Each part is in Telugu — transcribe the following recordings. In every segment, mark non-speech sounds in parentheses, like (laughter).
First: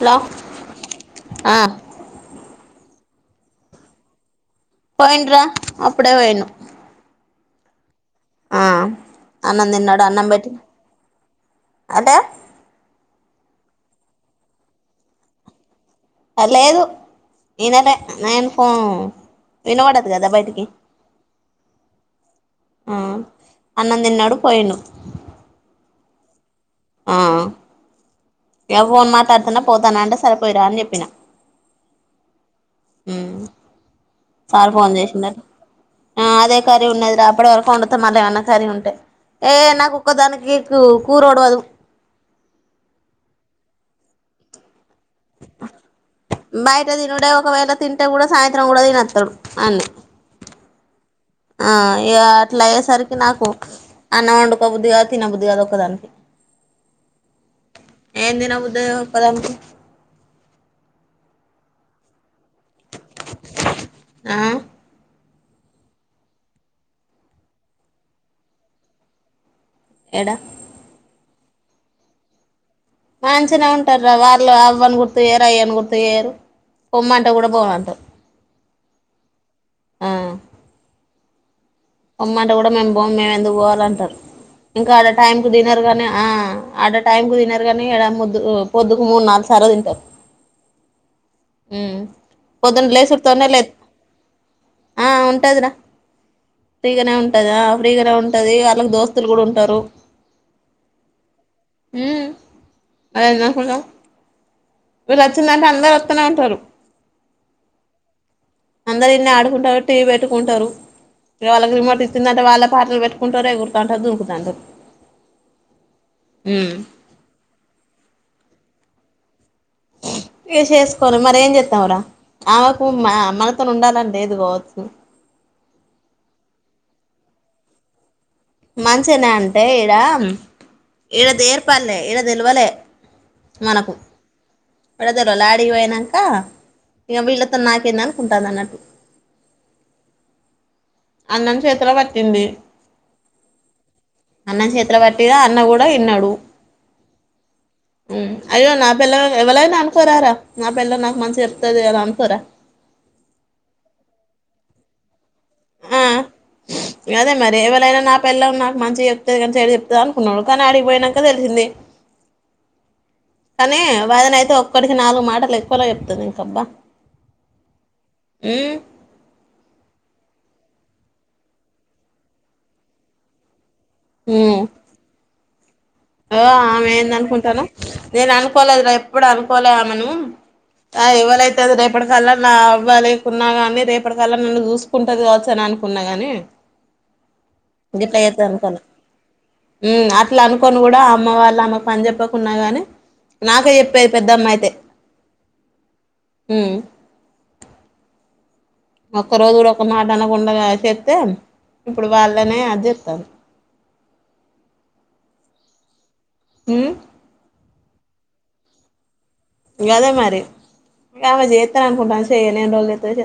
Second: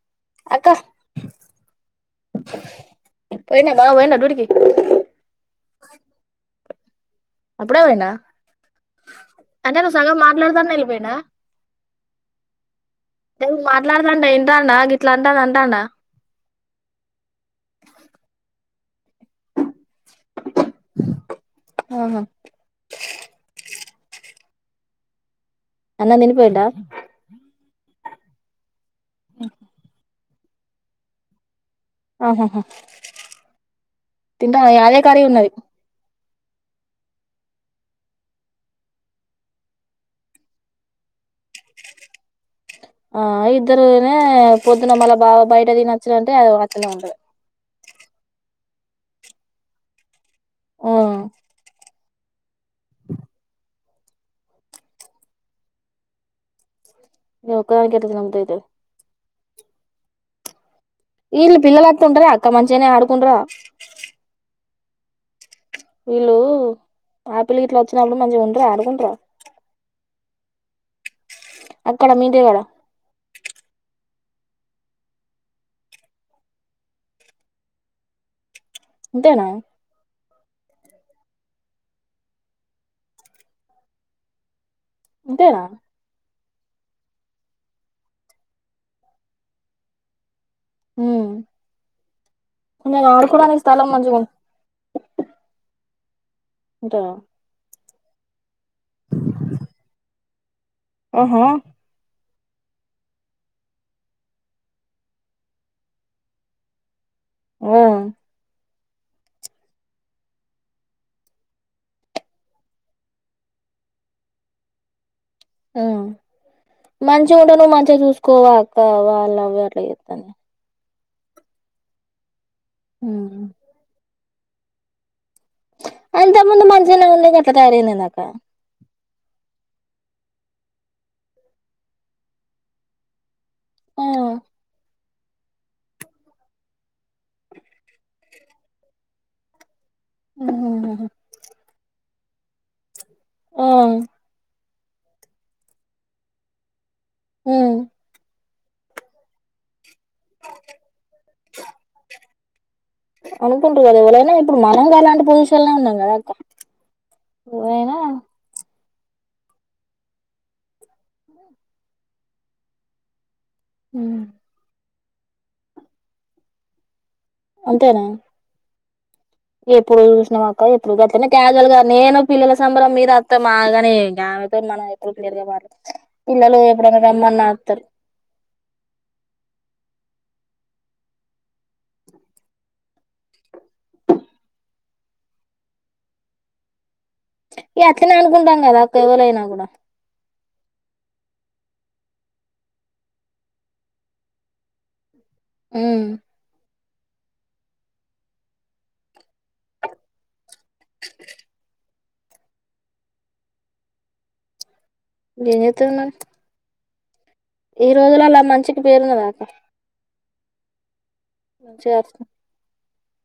హలో అక్క ఆ పోఇండా బావ పోఇండా డ్యూటీకి పోయిండ్రా అప్పుడే పోఇండు అప్పుడే పోయిండా ఆ అన్నం అంటే నువ్వు తిన్నాడు సగం అన్నం పెట్టి మాట్లాడతానే వెళ్ళిపోయిండా అంటే టే నువ్ మాట్లాడుతంటే ఇంటండా గిట్లా అంటంది అంటాండా లేదు ఈనెలే నేన్ హ వినపడదు కదా బయటికి ఆహా ఆ అన్నం తిన్నాడు పోఇండు అన్నం తిని పొఇండా ఆ ఇగ ఫోన్ మాట్లడుతన్నా పోతాన అంటే స సరే పోయి రా అని చెప్పిన ఆహా తింటావ సార్ ఫోన్ ఇగదే కారి చేసిండట ఉన్నది అదే కర్రీ ఉన్నది రా అప్పటి వరకు వండుత మళ్ళ ఏమైన్నా కర్రీ ఉంటే ఏ నాకు ఒక్కదానికి కూ కూరోడువదు ఆ ఇద్దరమేనయ్ పో న మళ్ళ బావ బయటతినచ్చుడంటే అగో బయట అట్టనే ఉండంది తినుడే ఒకవేళ తింటే కూడా సాయంత్రం కూడా తినత్తడు అన్నే ఆ ఇగ అట్లా అయ్యేసరికి నాకు అన్నం వండుకొ బుద్ధి కాదు తిన బుద్ధి కాదు ఒక్క దానికి ఇగ ఒక్కదనికి ఎట్ల తినబుద్దాయితది క్కదన్ ఇల్ పిల్లలత్తుంట్ర అక్క మంచిేగనే ఆడుకుంట్ర ఆ వీళ్ళు పాపిలిగిట్లా వచ్చినప్పుడు మంచిగా ఉంట్ర ఆడుకుంట్ర ఎడ అక్కడ మీదే వాడ మంచిగా ఉంటార్రా వాళ్ళు అవ్వని గుర్తు వేయరు అయ్యని గుర్తుయేరు పొమ్మంటే కూడా పోనంటారు ఇంతేనా ఆ పొమ్మంటే కూడా మేము పోమ్ మేము ఎందుకు పోవాలంటారు ఇంకా ఆడ టైం కు ఇంతేనా తినరు గాని ఆ ఆడ టైం కు తినరు కానీ ఈడ ముద్దు పొద్దుకు మూడు నాలుగు సారే తింటారు ఉమ్ ఊ పొద్దున కొంచెం లేేసుర్తేనే ఆడుకోవడానికి లే స్థలం మంచిగా ఆ అంటాదిరా పీ గనే ఉంటదా ఫ్రీగానే ఉంటది వాళ్ళకి దోస్తులు కూడా ఉంటారు ఆహా (unintelligible) ఈడొచ్చిందంటే అందరూ వొత్తనే ఉంటరు ఓ అందరు ఈడనే ఆడుకుంటారు టీ వీ పెట్టుకుంటారు వాళ్ళకి రిమోట్ ఇచ్చిందంటే వాళ్ళే పాటలు పెట్టుకుంటారు ఎగురుతాంటారు దూకుతాంటారు ఆ మంచోడని మంచిగా చూస్ కోవా కో వాళ్ళదే అట్ల ఏత్తానే కోని మరేం జేత్తావురా ఆమెకు మా మనతోనే ఉండాలని లేదు కావచ్చు అంత ముందు మంచిజన ఉంది కత టర న నాక మంచిన అంటే ఈడ ఈడ దేర్పల్లే ఈడ తెలివలే మనకు ఆ పడదారు లాడ అయినాక ఇంక వీళ్ళతో నాకేంద అనుకుంటుంది అన్నట్టు ఉ అన్నం చేత్ర ప పిల్లి అ అన్నం చేతి పట్టి అన్న కూడా విన్నాడు హ అయ్యో నా పళ్ల ఎవళ నా అనుకోరా నా పిల్ల నాకు మంచిగా చెప్తుది అలా అనుకోరా అనుకుంటారు కదా ఎవలనా ఇప్పుడు మనంగా అలాంటి పజి ఆ అదే మరి ఎవరైనా నా పెళ్ళన్నాకు మంచిగా చెప్తుంది కానీ స చెప్తుంది అనుకున్నాడు కానీ ఆడిగిపోయియాక తెలిసింది కానీ వాదన అయితే ఒక్కడి ఈ నాలుగు మాటలు ఎక్కువ చెప్తది ఇంకబ్బా అంతేనా ఉమ్ ఎప్పుడు చూసినా అక్క ఎప్పుడు గట్ట క్యాజువల్ గా నేను పిల్లల సంబరం మీద అస్త మాగా ఉమ్ మనం ఎప్పుడు క్లియర్గాలదు ఓ ఆమె ఏందనుకుంటానా నేను అనుకోలేదు రా ఎప్పుడూ అనుకోలే (inaudible) ఎవ్వలైతే రేపటికల్లా నా అవ్వాలేకున్నా గాని రేపటికల్లా ఉన్ను చూసుకుంటాది కావచ్చు అని అనుకున్నా గాని ఇగ అట్లనే గిట్ల చేత్తది అనుకుంటాం కదా అనుకోలే ఒక్క (inaudible) కూడా ఉమ్ అట్లా అనుకోని కూడా అమ్మ వాళ్ళు ఆమెకు పని చెప్పకున్నా కాని నాకే చెప్పేది పెద్దమ్మ అయితే ఉమ్ ఊ ఒక్క రోజు కూడా ఒక్క మాట అనగున్ (unintelligible) ఇప్పుడు వాళ్ళనే అది చేత్తారు ఏదైతేనా ఊ ఈ రోజులల్లా మంచికి పేరున్నదాక్కా గదే మరి ఇంగామె చేత్తా మంచిగా అనుకుంటాం అరుస్తాం చేయలే (inaudible) తేదే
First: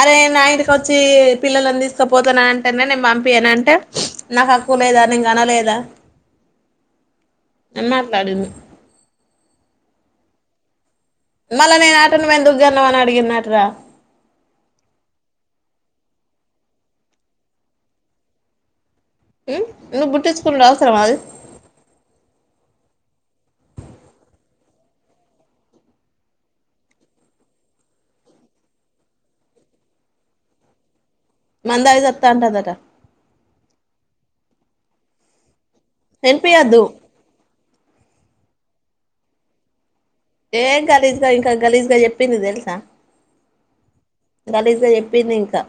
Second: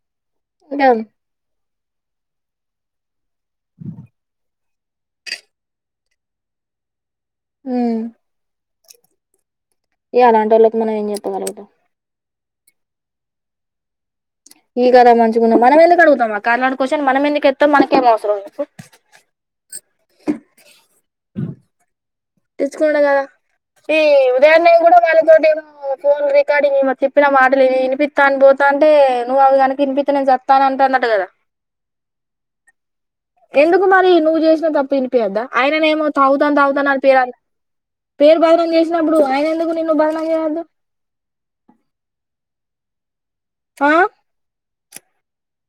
అరే నా ఇంకా ఇంటికొచ్చి పిల్లలన్ దీస్ ఇక పోతున్న అంటేనే నేను పంపియ్యనంటే నాకు హక్కు లేదా నేను కనలేదా న ఉమ్ మాట్లాడును అలాంటళ్ల మ గు పట్టన ఎందుకుగాన్నామని అడిగన్నటు్రా ఈ కదా మంచిగాంద మనం ఎందుకు అడుగుతామా కననాడు కోచ్చని మనం ఎందుకుెస్తాం మనకేం అవసరం ఉమ్ నువ్వు పుట్టించుకునుడు అవసరమా అది తీసుుకున్నాం కదా ఈ ఉదయంన్నే కూడా వాళ్ళతోటి ఏమో ఫోన్ రికార్డింగ్ చెప్పిన మాటలు వినిపిస్తా అని పోతా అంటే నువ్వు అవి కనుక వినిపిా నేను చెస్తాను అంటే అన్నట్టు కదా మందాగి సత్తాంటదట ఎండు కుమారి నువ్వు చేసి తప్ప ఇనిపియాదా అయననేమో తగ్త తగ్త వినిపియద్దు అవుదా పేరు బదనం చేసినప్పుడు ఆయన ఎందుకు నిన్ను బ ఏ గలీష్ గా ఇంకా గలీష్ గా చెప్పింది తె స ఆ స చెప్పింది ఇంకా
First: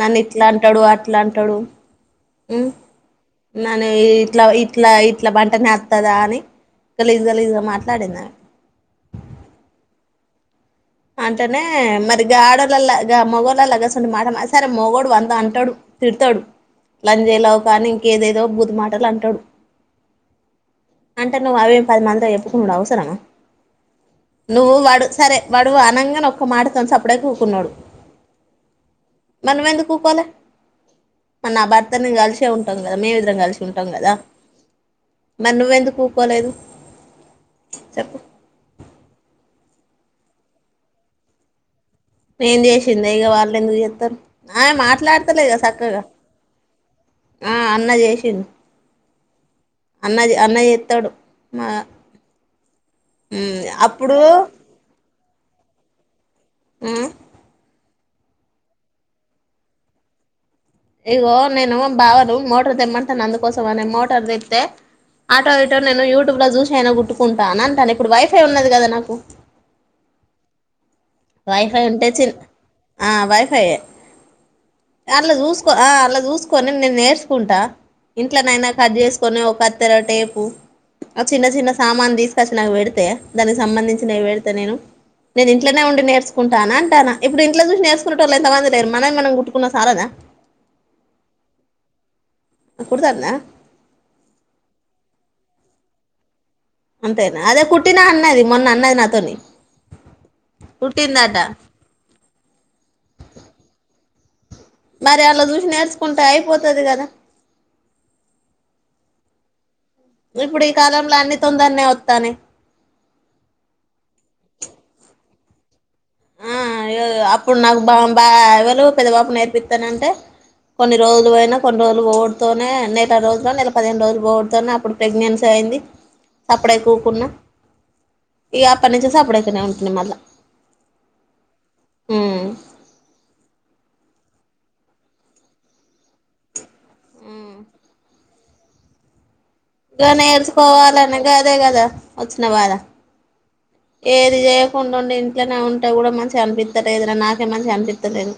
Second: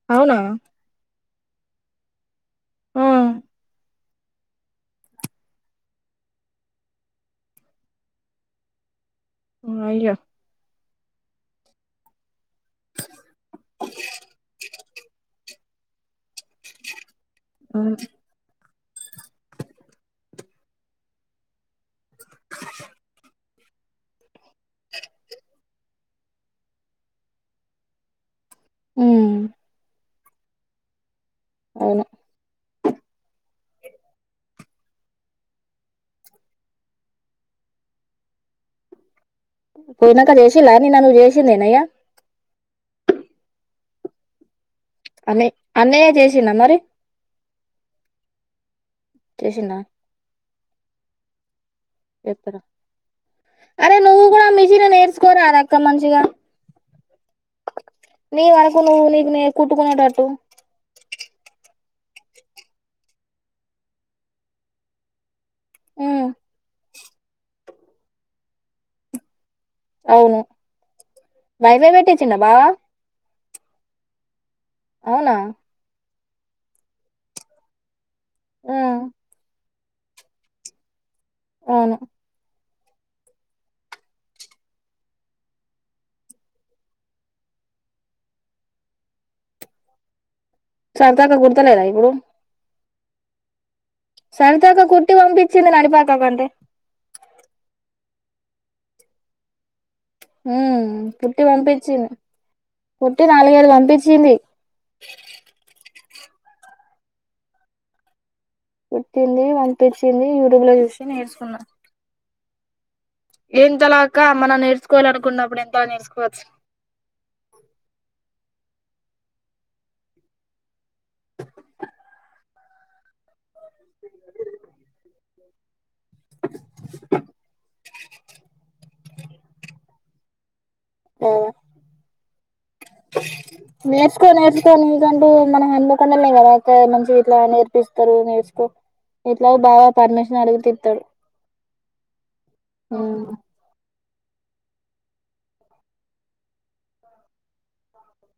నన్న అవునా ఇట్లా అంటాడు అ ఇట్లా అంటాడు ఆ నని ఇట్లా ఇట్లా ఇట్లా బంట నస్తుందా అని కలీజ కలీజ్గా మాట్లాడిందాన్ని అయ్య అంటేనే మరి గాడోలలాగా మొగోళ్లలాగాస్ం మాట సే మొగోడు వంద అంటాడు తిడతాడు జేలవకాని ఇంకేదైదో బుద్ మా అంటాడు అంట నువ్వు అవేం పది మందితో చెప్పుకోడం అవసరమా నువ్వు వాడు సరే అడు అనంగాన ఒక్క మాటతోన చప్పుడే కూకున్నాడు ఉమ్ మనం ఎందుకు ఊకోవాలె మన ఆ అవును భర్తను కలిసే ఉంటది కదా మేం ఇద్దరం కలిసి కుంటాం కదా మరి నువ్వెందుకు ఊకోలేదు చెప్పు కునాక చేసినాని నను జ చేసందేన అయ్య ఏం చేసింది ఇగ వాళ్ళ ఎందుకు చెస్తారు ఆమె మాట్లాడతలే అన్నయ్య కదా సక్కగా అన్నయ్య చేసిండా మరి ఆ అన్న చేసిండు చేసిండా అన్న అన్న చెస్తాడు మా చెప్తారా ఊ అప్పుడు స్కోర్ రాదక్క మంచిగా ఊ నీవు అనుకు నువ్వు నీకు నే కుట్టుకునేట అటు ఇగో నేను బావను మోటార్ దెమ్మంటతాను అందుకోసం అనే మోటార్ దెత్తె ఆటో ఇటో నేను ఉమ్, యూట్యూబ్ లో చూస అయినా కుట్టుకుంటాను కానీ ఇప్పుడు వైఫై ఉన్నది కదా నాకు అవును వైఫై వైవే ఉంటే చి పెట్టించిండా బావా ఆ వైఫై పై యె అలా అవునా చూసుకో అలా చూ చూసుకొని నేను నేర్చుకుంటా ఇంట్ల నైనా కట్ ఉమ్, చేసుకొని ఒక కత్తెర టేపు ఆ చిన్న చిన్న అవును సామాను తీసుకొచ్చి నాకు పెడితే తెదానికి సంబంధించి నయి పెడితే నేను నేను ఇంట్ల ఇంట్లో ఉండి నేర్చుకుంటా అంటా నంటనఇప్పుడు చూసి నేర్చకునే వాళ్ళ ఎంతంది లేరు మనం మనం గుట్కున్న సాలదా సరదాగా కూడతలేదా ఇప్పుడు కుడుతాన్నా సారితక్క కుట్టి పంపించింది నడిపాకకు అంతే అంతేనా అదే కుట్టిన అన్నది మొన్న అన్నది నాతోని ఉ కుట్టిందట కుట్టి పంపించింది కుట్టి నాలుగైదు పంపించింది మరే అల్ల జూసి నే కుంటే అయిపోతది కదా కుట్టింది పంపించింది ఇప్పుడు యూట్యూబ్ ఈ లో చూసి కాలంలో అన్ని నేర్చుకున్నా తొందరనే వత్తానయి ఎంతలా అక్క మనం నేర్చుకోవాలనుకున్నప్పుడు ఎంతలా ఆ నేర్చుకోవచ్చు ఇగ అప్పుడు నాకు బ బ లు పెద్ద బాపు నేర్పిత్తనంటే కొన్ని రోజులు పోయిన కొన్ని రోజులు పోవుడుతోనే నేల రోజులు నెల పదిహేను రోజులు పోవుడుతోనే అప్పుడు ప్రెగ్నెన్సీ అయింది సప్పుడేక ఊకున్న ఇక అప్పటి నుంచి సప్పుడెక్కనే ఉంటున్న మళ్ళ ఆ ఉమ్ నేర్చుకో నేర్చుకో నీకంటూ మన హన్మకొండల్నే కదా అక్క మంచిగ ఇట్లా నేర్పిస్తారు నేర్చుకో ఇట్లా బాగా పర్మిషన్ అడిగితే ఇత్తడు నేర్చుకోవాలే అనే కదా వచ్చిన బాధ ఏది చేయకుండా ఉండే ఇంట్లోనే ఉంటే కూడా మంచిగా అనిపిత్త లేదురా నాకే మంచిగా అనిపిస్తలేదు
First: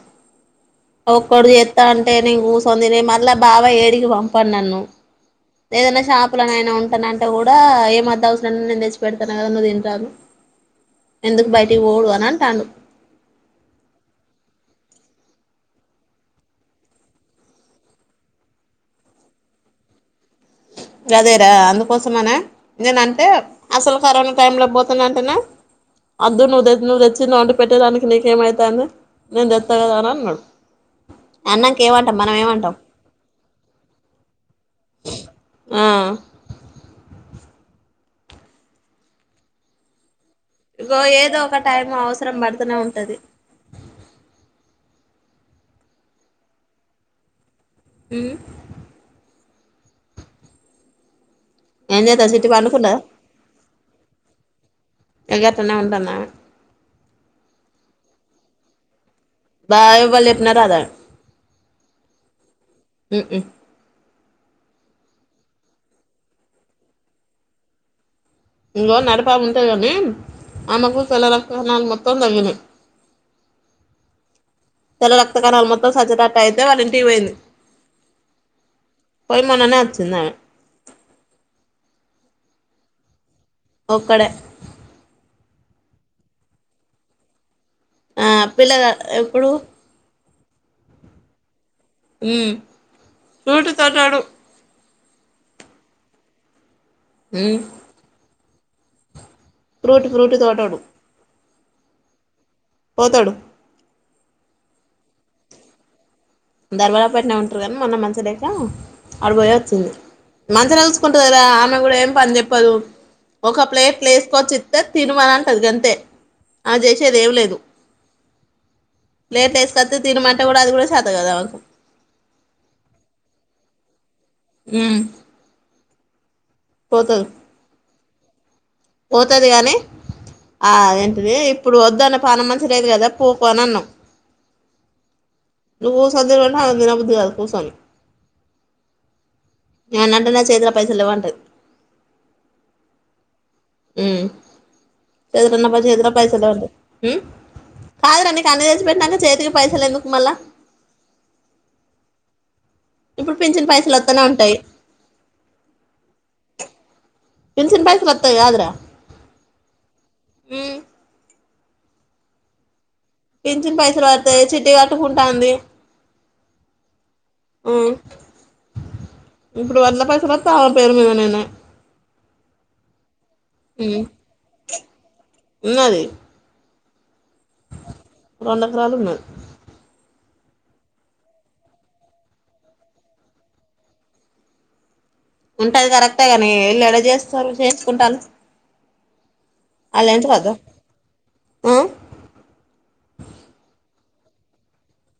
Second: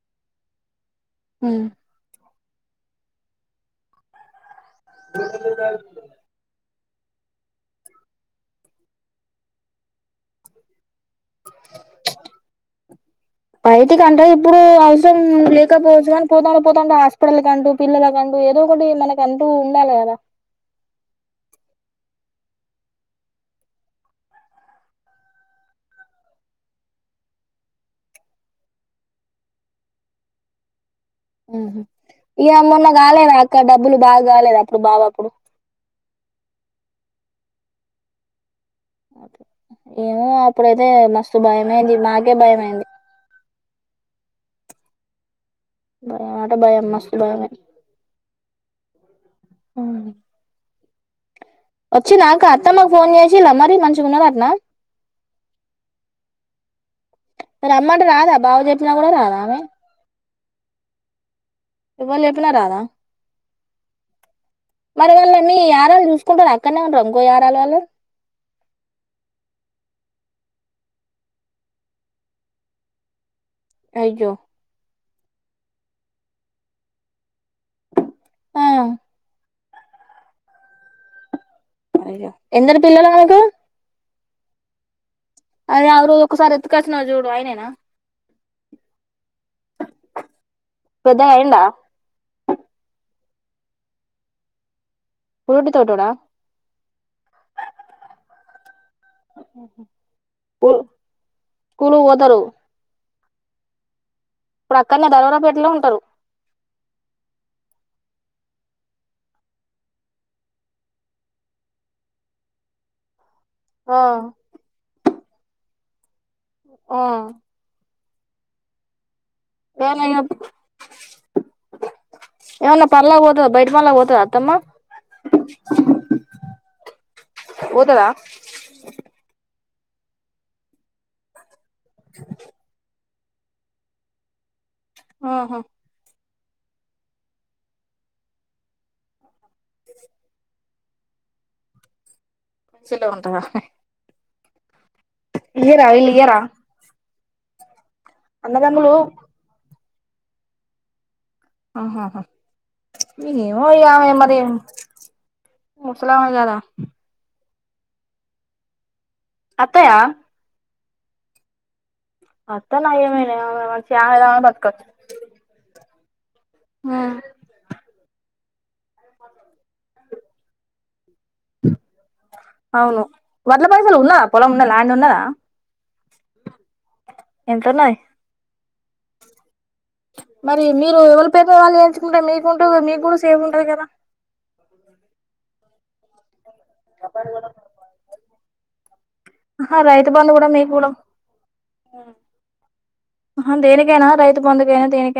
ఒక్కడు చెత్తంటేనే నేను కూ (unintelligible) మళ్ళ బావ ఏడికి పంపడు నన్ను ఏదన్నా షాపులనైనా ఉంట నంటే కూడా ఎమొద్దు అవసరలే నేను తెచ్చి పెడతాన కదా నువ్వు తినరాదు ఎందుకు బయటి పోవుడు అని అంటాడు లేకపోవచ్చ కాని పోతాంటే పోతాంటే హాస్పిటల్ కంటూ పిల్లలకంటూ ఏదో ఒకటి మనకంటూ ఉండాలి కదా అదేరా అందుకోసమనే నేనంటే అసలు కరోనా టైంలోనే పోతనంటేనే వద్దు నువ్వు తె నువ్వు తెచ్చింది వండి పెట్టేదానికి నీకేమవుతుంది నేను తెస్తా కదాని అన్నాడు అన్నంక ఏమంటాం మనం ఇగ ఏమంటాం మొన్న కాలేదా అక్క డబ్బులు బాగా కాలేదా అప్పుడు బావ కి ఆ (unintelligible) అప్పుడైతే ఇగో మస్తు ఏదో ఒక టైం భయమైంది మాకే అవసరం పడుతూనే భయమయింది ఉంటది భయమంటే భయం మస్తు భయమయ్యింది అ అవును ఏం వచ్చిర్రా చేద్దాం అక్క చిట్టి అత్తమ్మకు పండుకున్నదా ఫోన్ చేసిల్ల మరి మంచిగ ఉన్నదాట్నా ఇగ గట్లనే ఉంటందామె రమ్మంటే రాదా బావ చెప్ప ప్పిన కూడా రాదా బావ ఎవ (unintelligible) ఎవ్వలు చెప్పినా రాదా ఉమ్ మరి వాళ్ళ మీ యారాలు చూసుకుంటదా అక్కడనే ఉంటరా ఇంకో యారాలు వాళ్ళ ఇంకో నడిపామే ఉంటది కాని ఆమెకు తెల్ల రక్త కణాలు మొత్తం తగ్గినయి అయ్యో తెల్ల రక్త కణాలు మొత్తం సజరాట అయితే వాళ్ళ ఇంటికి పోయింది ఆ మననే వచ్చింది అమె అయ్య ఎందరు పల్లలు మానాకు ఒకాడే అదే ఆ రోజు ఒకసారి ఎత్తుకల్సినవ్ చూడు ఆయననా ఆ పిల్లగా ఎప్పుడు పెధాగా అయిండా ఉమ్ చూటు తోటూడా ఫ్రూటు తోటూడా ఉమ్ ఫ్రూట్ ఫ్రూట్ తోటోడు స్కూల్‌కు పోతారు పోతాడు ఇప్పుడు అక్కడనే ధర్వరాపేటలో ఉంటారు దర్బారా పట్నం ఉంటారు కనీ మొన్న మంచి ట్లా ఆడబయే వచ్చింది మంచిగార కలుసుకుంటురు కదా ఆమె కూడా ఏం పని చెప్పదు ఒక ఆ ప్లేట్ వసుకొచ్చిస్తతే తిను మన అంటది గంతే ఆ చేసేది ఎమ్ లేదు ప్లేట్‌లో వేసుకో తినమాటే కూడా అది కూడా షా ఎవనా పర్లగఓదు బయట మలాదు తమా ఉమ్ పోతది పోతది కాని ఆ ఏంటది ఇప్పుడు వద్దు అన్న పాన మంచి లేదు కదా పోకు అనియన్నం ఆహా నువు సద అరంందిన బుద్ధి కధు కూసోని ఎమానా ఆనంటనే చేథిలో పైసలు లెవ్ అంటాది సల్ అంటాదా ఉమ్ దగ్గర ఉన్న ఇయ్యరా చేతిలో వీళ్ళు ఇయ్యరా పైసలు లేవు అంటాది ఉమ్ కాదు ర కన్న చేసి అన్నదమ్ములు పెట్టాక చేతికి పైసలెందుకు మళ్ళ ఆహాహా ఏమో పింఛన్ పైసలు ఇగ వత్తనే మరి ఉంటాయి ముసలామ గాద పింఛన్ పైసలు వస్తాయి కాదు రా అత్తయ్య ఉ అ పింఛన్ పైసలు పడతాయి చిట్టి కట్టుకుంటాంది ఆ ఇప్పుడు వడ్ల పైసలు వత్తే వాళ్ళ పేరు మీద నినే అవును వడ్ల పైసలు ఉన్నదా పొలం ఉన్నదా ల్యాండ్ ఉన్నది ఎంతన్నవి పండకరాలు ఉన్నాయి మరి మీరు ఎవరి పేరుమ వాళ్ళు వయించుకుంటే మీకుంటూ మీకు కూడా సేఫ్ ఉంటది కదా ఉంటది కరెక్టే ఏలూ ఏడ చేస్తరు చేసుకుంట ఆహా రైతు అలాంటి బంధు కూడా కదు మీకు కూడా ఉ రైతుబంధు కనే దేనికి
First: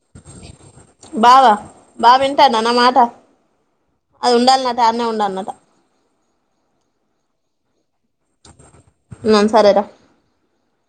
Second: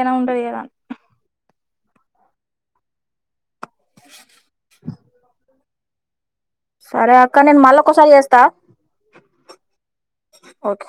బావా బావే అన్న మాట అది ఉండాలన్నట ఆనే ఉండాలన్నట సరే అక్క నేన్ మళ్ళ ఇంకోసారి చేస్తా సరేరా ఓకే